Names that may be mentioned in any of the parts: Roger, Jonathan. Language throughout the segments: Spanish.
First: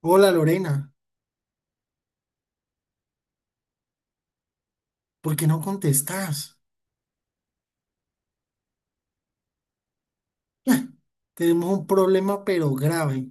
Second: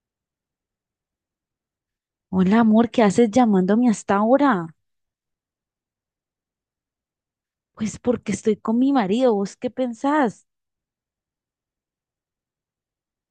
Hola Lorena, Hola, amor, ¿qué haces llamándome hasta ahora? ¿por qué no contestás? Pues porque estoy con mi marido, ¿vos qué pensás? Ah, Tenemos un problema pero grave.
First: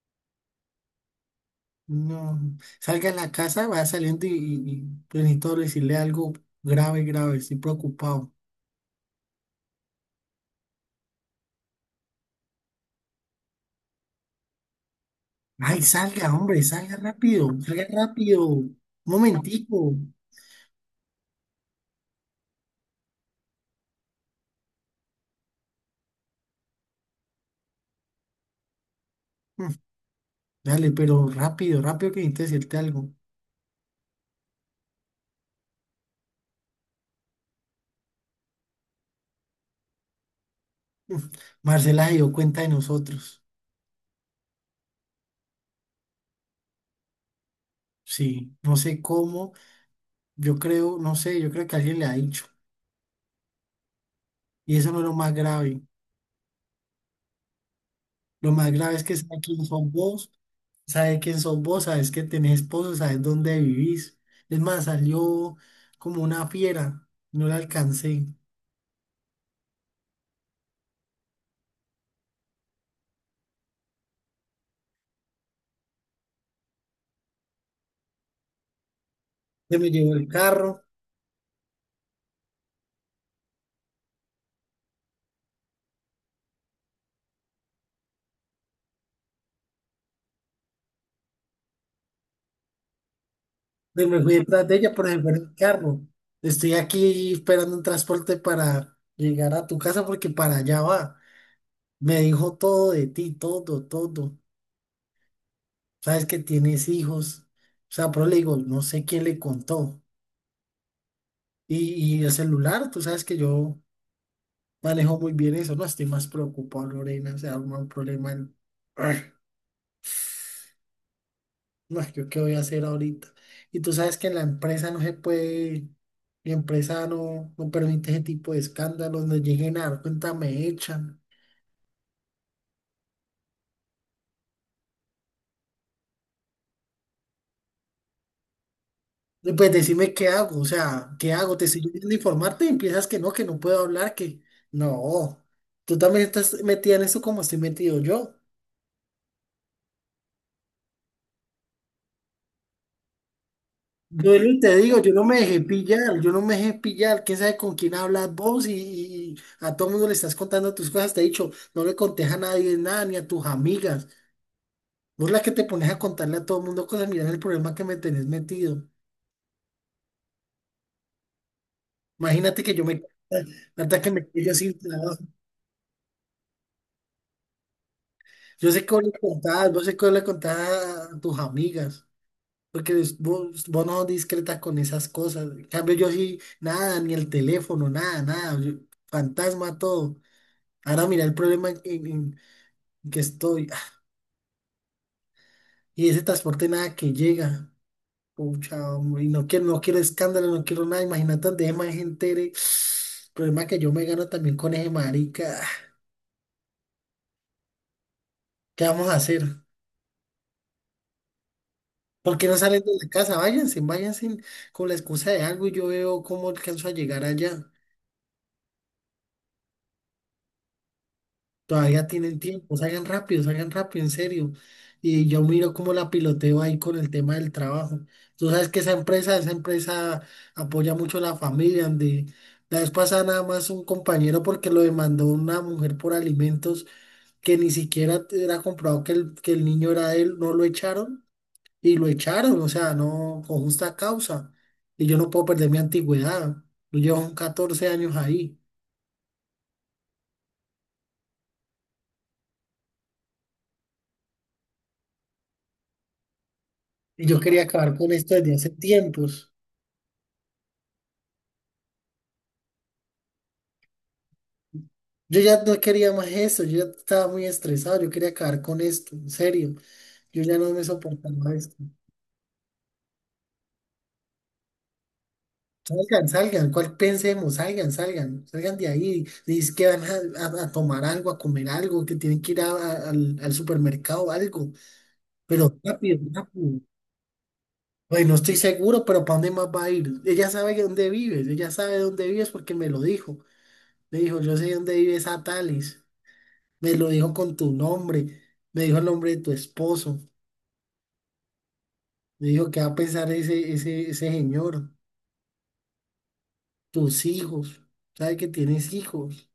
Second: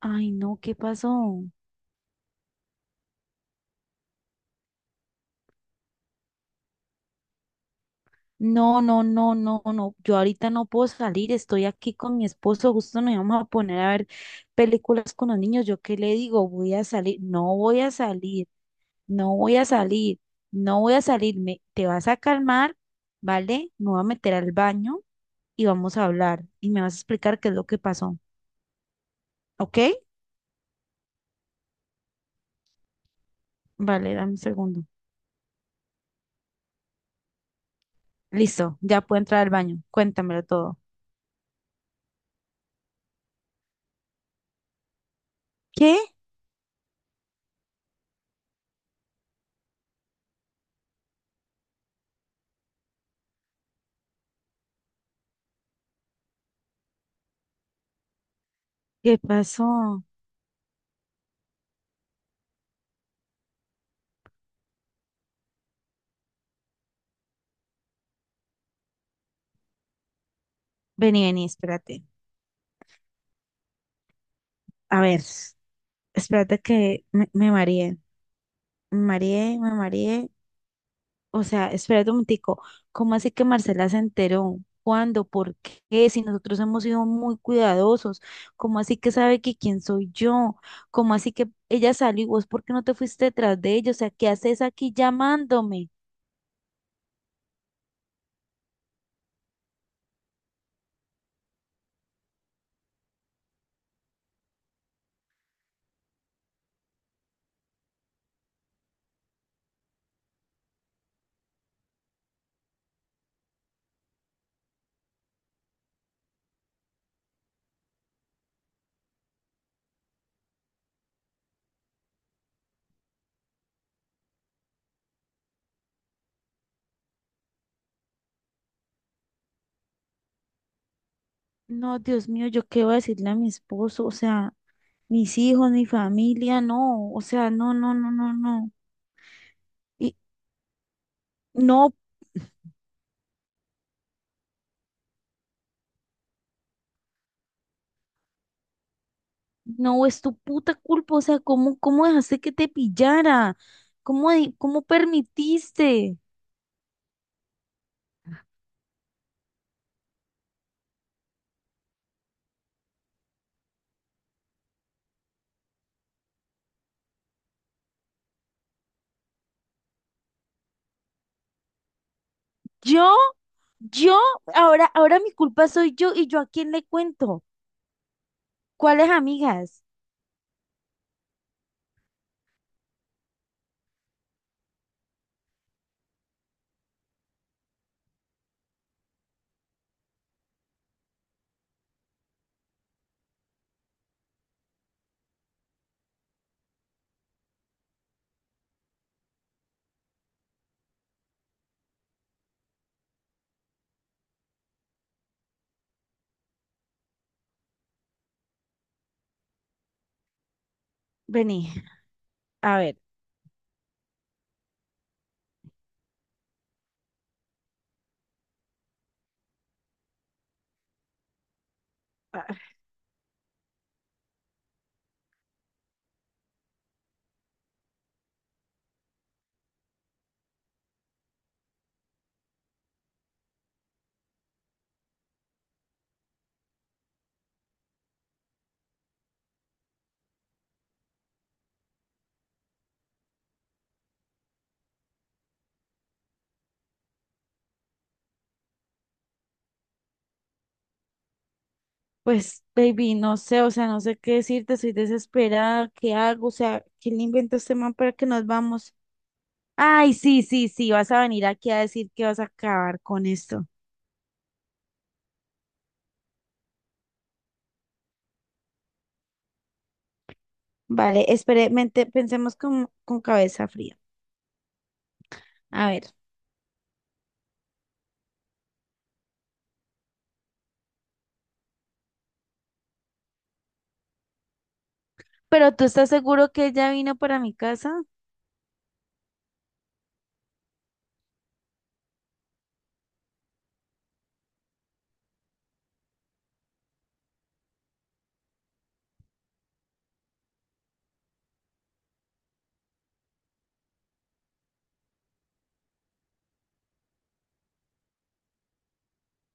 Ay, no, ¿qué pasó? No, salga a la casa, vaya saliendo pues, necesito decirle algo grave, grave, estoy preocupado. No, no, no, no, no, yo ahorita no puedo salir, estoy aquí con mi esposo, justo nos íbamos a poner a ver películas con los niños, Ay, ¿yo qué le salga, digo? hombre, Voy a salga salir, rápido, no voy salga a rápido. salir, Un no voy a momentico. salir, no voy a salirme, te vas a calmar, ¿vale? Me voy a meter al baño y vamos a hablar y me vas a explicar qué es lo que pasó, Mm, ¿ok? Dale, pero rápido, rápido que necesito decirte algo. Vale, dame un segundo. Listo, ya puedo entrar al baño. Cuéntamelo todo. Mm, Marcela se dio cuenta de nosotros. ¿Qué? Sí, no sé cómo, yo creo, no sé, yo creo que alguien le ha dicho. Y eso no es lo más grave. Lo más grave es que ¿Qué sabe quién son pasó? vos, sabes quién son vos, sabes que tenés esposo, sabes dónde vivís. Es más, salió como una fiera, no la alcancé. Vení, vení, espérate. A ver, espérate me mareé. Me mareé, me Se me llevó el mareé. carro, O sea, espérate un momentico. ¿Cómo así que Marcela se enteró? ¿Cuándo? ¿Por qué? Si nosotros hemos sido muy cuidadosos. ¿Cómo así que sabe que quién soy yo? ¿Cómo así que ella salió y vos por qué no te fuiste detrás de ella? O se sea, me ¿qué fui haces detrás de ella, aquí pero se fue en el llamándome? carro. Estoy aquí esperando un transporte para llegar a tu casa porque para allá va. Me dijo todo de ti, todo, todo. Sabes que tienes hijos. O sea, pero le digo, no sé quién le contó. Y el celular, tú sabes que yo manejó muy bien eso. No estoy más preocupado, Lorena. Se arma un problema. En... Arr, no, ¿yo qué voy a hacer ahorita? Y tú sabes que en la empresa no se puede, mi empresa no permite ese tipo de escándalos. No lleguen a dar cuenta, me echan. No, Dios mío, ¿yo qué voy a decirle a mi esposo? O sea, mis hijos, mi familia, no, o sea, no, no, no, no, no. Y pues Y decime qué hago, o sea, ¿qué hago? Te estoy no, pidiendo informarte y empiezas que no puedo hablar, que no. Tú también estás metida en eso como estoy metido yo. no, es tu puta culpa, o sea, ¿cómo, cómo dejaste que te pillara? ¿Cómo, Duelo, te cómo digo, yo no me dejé pillar, permitiste? yo no me dejé pillar, quién sabe con quién hablas vos y a todo mundo le estás contando tus cosas, te he dicho, no le contés a nadie nada, ni a tus amigas, vos la que te pones a contarle a todo mundo cosas, mirá el problema que me tenés metido, imagínate que yo me, Yo, hasta que yo, me quedo sin ahora, trabajo, ahora mi culpa soy yo y yo a quién le cuento. yo sé que vos ¿Cuáles le contás, vos amigas? sé que vos le contás a tus amigas, porque vos no sos discreta con esas cosas, en cambio yo sí, nada, ni el teléfono, nada, nada, yo fantasma todo. Ahora mira el problema en que estoy. Y ese transporte nada que llega. Pucha, hombre, y no quiero, no quiero escándalo, no quiero nada. Imagínate donde más gente entere. Problema que yo me gano también con ese marica. ¿Qué vamos a hacer? Vení, ¿Por qué no a salen de ver. la casa? Váyanse, váyanse con la excusa de algo y yo veo cómo alcanzo a llegar allá. Todavía tienen ah, tiempo, salgan rápido, en serio. Y yo miro cómo la piloteo ahí con el tema del trabajo. Tú sabes que esa empresa apoya mucho a la familia, donde la vez pasada nada más un compañero porque lo demandó una mujer por alimentos que ni siquiera era comprobado que que el niño era de él, no lo echaron y lo echaron, o sea, no con justa causa. Y yo no puedo perder mi antigüedad. Yo llevo 14 años ahí Pues, baby, no sé, o sea, no sé qué decirte, soy desesperada, ¿qué hago? O sea, ¿quién le y yo inventó quería este man acabar con para que esto nos desde hace vamos? tiempos. Ay, sí, sí, sí, vas a venir aquí a decir que vas a acabar con esto. Yo ya no quería más esto, yo ya estaba muy estresado, yo quería acabar con esto, en serio, yo ya no me Vale, soportaba espere, esto. Pensemos con cabeza fría. A ver, Salgan, salgan, ¿cuál pensemos? Salgan, salgan, salgan de ahí. Dice que van a tomar algo, a comer algo, que tienen que ir al supermercado o algo, ¿pero pero tú estás rápido, seguro que rápido. ella vino para mi casa? Bueno, no estoy seguro, pero ¿para dónde más va a ir? Ella sabe que dónde vives, ella sabe dónde vives porque me lo dijo. Me dijo, yo sé dónde vives a Tales, me lo dijo con tu nombre, me dijo el nombre de tu esposo. Le digo, ¿qué va a pensar ese señor? Tus hijos, ¿sabe que tienes hijos?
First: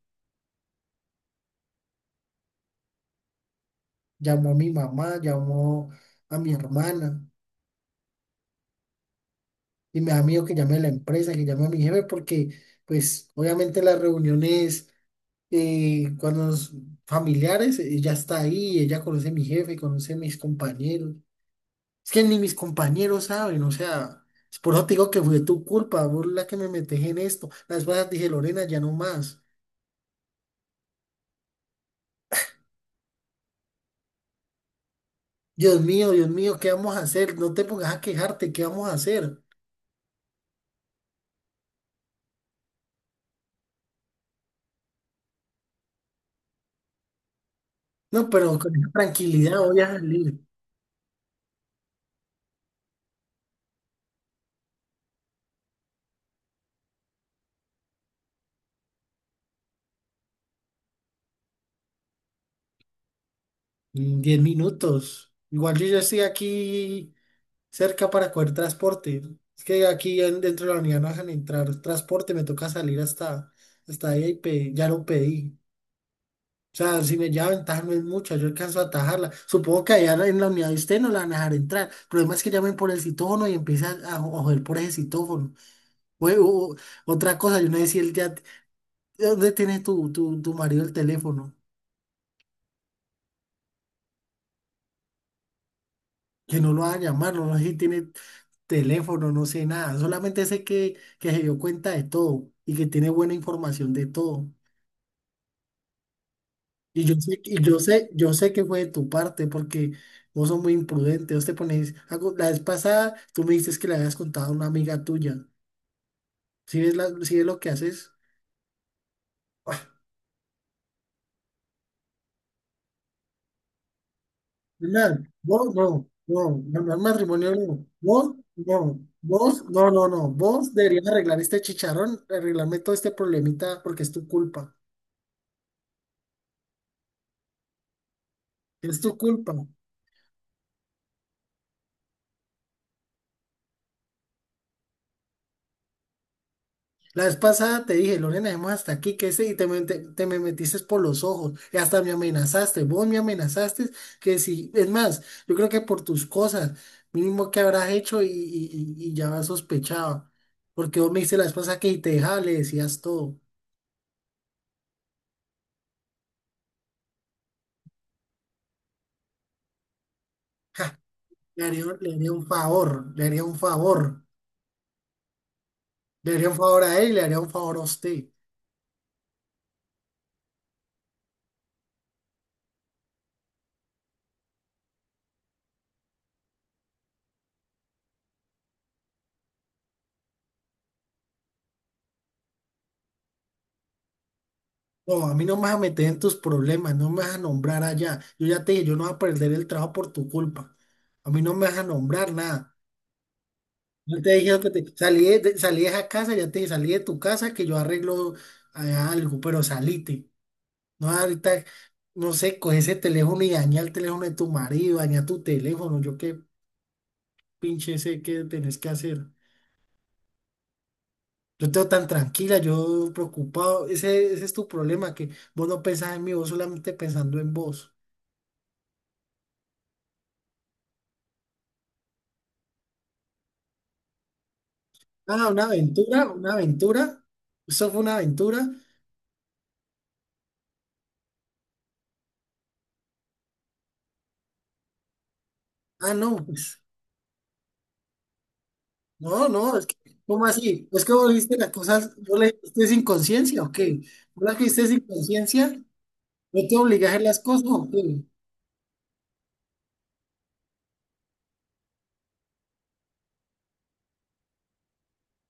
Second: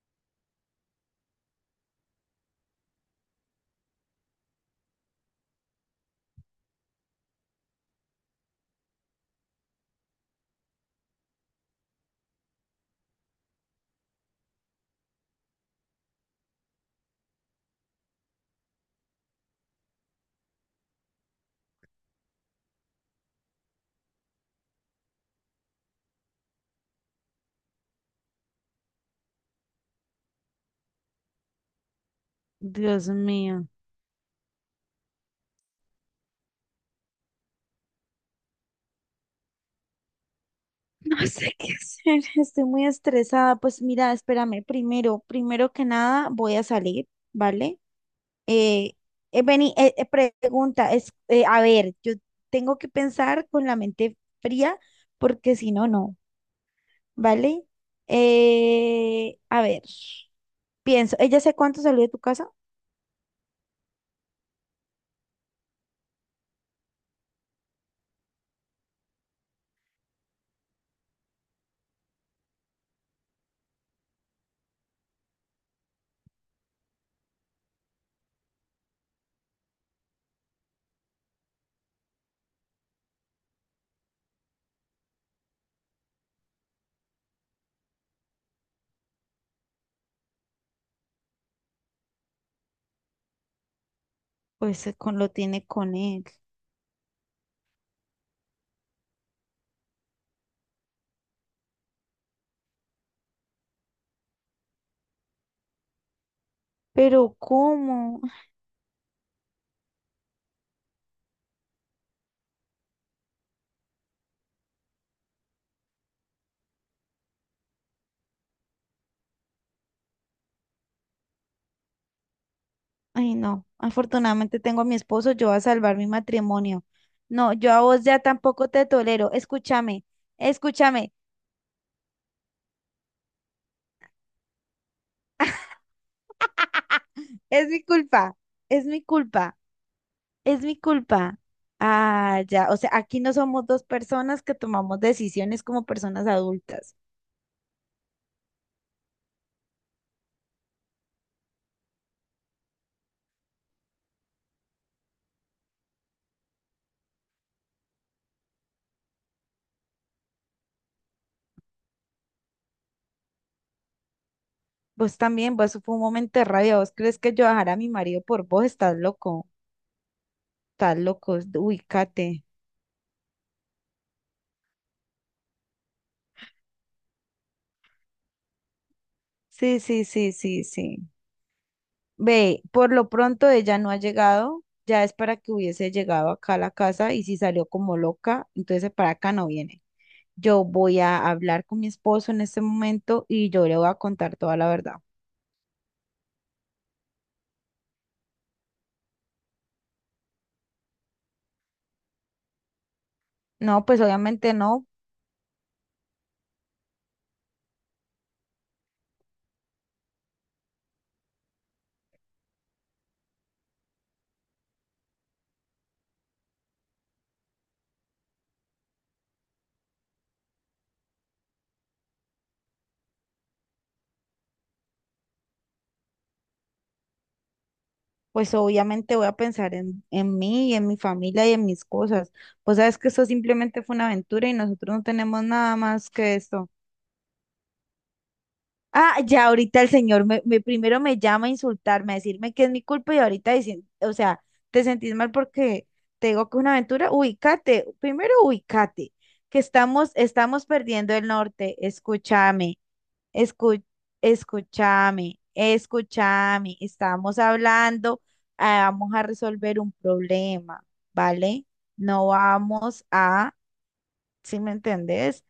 Llamó a mi mamá, llamó a mi hermana y me da miedo que llame a la empresa, que llame a mi jefe, porque pues obviamente las reuniones cuando los familiares, ella está ahí, ella conoce a mi jefe, conoce a mis compañeros. Es que ni mis compañeros saben, o sea, es por eso te digo que fue tu culpa, vos la que me metes en esto. Las cosas dije, Lorena, ya no más. Dios mío, Dios mío, ¿qué vamos a hacer? No te pongas a quejarte, ¿qué vamos a hacer? no sé qué hacer, estoy muy estresada. Pues mira, espérame, primero, primero que nada voy a salir, ¿vale? No, pero con esa Eh, tranquilidad vení, voy a salir. pregunta, a ver, yo tengo que pensar con la mente fría porque si no, no. ¿Vale? A ver, pienso, ¿ella sé cuánto salió de tu casa? En 10 minutos. Igual yo ya estoy aquí cerca para coger transporte. Es que aquí dentro de la unidad no dejan entrar transporte, me toca salir hasta, hasta ahí y ya lo pedí. O sea, si me lleva ventaja no es mucha, yo alcanzo a atajarla. Supongo que allá en la unidad de usted no la van a dejar entrar. El problema es que llamen por el citófono y empiezan a, a joder por ese citófono. o- o- Otra cosa, yo no sé si él ya ¿dónde tiene tu marido el teléfono? Lo tiene con él. Que no lo va a llamar, no sé si tiene teléfono, no sé nada. Solamente sé que se dio cuenta de todo y que tiene buena información de todo. Pero ¿cómo? Yo sé que fue de tu parte porque vos sos muy imprudente. Vos te pones, la vez pasada tú me dices que le habías contado a una amiga tuya. ¿Sí ves, sí ves lo que haces? Ay, no. Afortunadamente tengo a mi Pilar, esposo, yo voy a vos no, salvar mi no, no, matrimonio. no, No, matrimonio no. yo a vos ya tampoco te tolero. Escúchame, No. Vos deberías escúchame. arreglar este chicharrón, arreglarme todo este problemita porque es tu culpa. Es mi culpa, es Es mi tu culpa. culpa. Es mi culpa. Ah, ya. O sea, aquí no somos dos personas que tomamos decisiones como personas adultas. La vez pasada te dije, Lorena, dejemos hasta aquí, que ese, te me metiste por los ojos, y hasta me amenazaste, vos me amenazaste, que si, es más, yo creo que por tus cosas, mínimo que habrás hecho y ya sospechaba, porque vos me dices la vez pasada que si te dejaba, le decías todo. Vos también, vos fue un momento de rabia. ¿Vos crees que yo dejaré a mi marido por vos? Estás loco. Estás loco. Le haría Ubícate. un favor, le haría un favor, le haría un favor a él y le haría un favor a usted. Sí, sí, sí, sí, sí. Ve, por lo pronto ella no ha llegado, ya es para que hubiese llegado acá a la casa y si salió como loca, entonces para acá no viene. Yo voy a hablar con mi esposo en este momento y yo le voy a contar toda la verdad. No, a mí no me vas a meter en tus problemas, no me vas a nombrar allá. Yo ya te dije, yo no voy a perder el trabajo por tu culpa. A mí no me vas a nombrar nada. No, pues Yo te obviamente dije que no, te, salí salí de esa casa, ya te dije, salí de tu casa que yo arreglo algo, pero salite. No, ahorita, no sé, coge ese teléfono y daña el teléfono de tu marido, daña tu teléfono. Yo qué pinche sé qué tenés que hacer. Yo te veo tan tranquila, yo preocupado. Ese es tu problema, que vos no pensás en mí, vos solamente pensando en vos. pues obviamente voy a pensar en mí y en mi familia y en mis cosas. Pues sabes que esto simplemente fue una aventura y nosotros no tenemos Ah, una nada más aventura, que una esto. aventura. Eso fue una aventura. Ah, ya ahorita el señor primero me llama a insultarme, a decirme que es mi culpa y ahorita dicen, o sea, te sentís mal porque Ah, te no, digo que es una pues, aventura, ubícate, primero ubícate, no, que estamos, ¿cómo estamos así? Es que perdiendo el vos viste las norte, cosas, vos las escúchame, viste sin conciencia, ¿o escu- qué? Vos las viste sin escúchame, conciencia, no te escúchame, obligas a hacer estamos las cosas, ¿o hablando, qué? Vamos a resolver un problema, ¿vale? No vamos a, ¿si me entendés?,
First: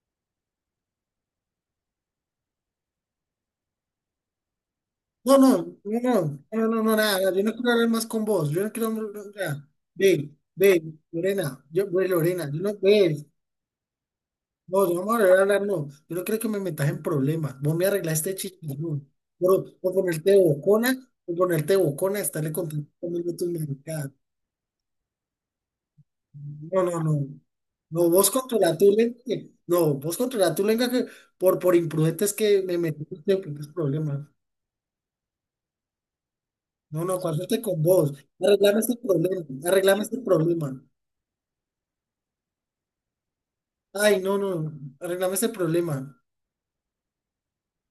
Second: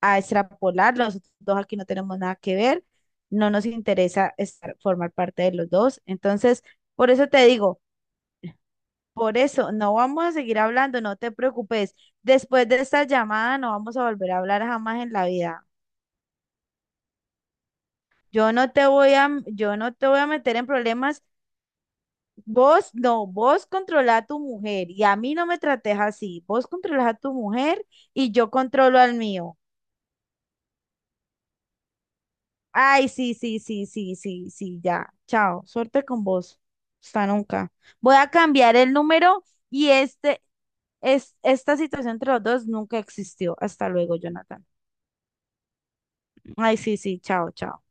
a extrapolar, los dos aquí no tenemos nada que ver, no nos formar parte de los dos. Entonces, por eso Nada, yo te no quiero digo, hablar más con vos, yo no quiero, hablar, por nada. eso no vamos a seguir hablando, no te Lorena, preocupes. Lorena, yo Después no, de esta ve. llamada no vamos a volver a hablar No, no jamás en vamos a la volver a hablar, vida. no. Yo no creo que me metas en problemas. Vos me arreglaste chicharrón. Por, Yo no por te voy a ponerte meter en bocona, problemas. por ponerte bocona, estarle contando Vos no, conmigo tus vos maricadas. controla a tu mujer y a mí no me trates así. Vos No, no, controlas no. a tu mujer No, vos y yo controla tu controlo al lengua. Mío. No, vos controla tu lengua que por imprudentes que me Ay, metiste sí, en sí, tus sí, sí, problemas. sí, sí, ya. Chao. Suerte con vos. No, no, Hasta cuándo nunca. con vos. Voy a cambiar Arreglame el este problema. número y Arreglame este este, problema. Esta situación entre los dos nunca existió. Hasta luego, Ay, no, Jonathan. no. Arreglame este problema. Ay, sí, sí, chao, chao.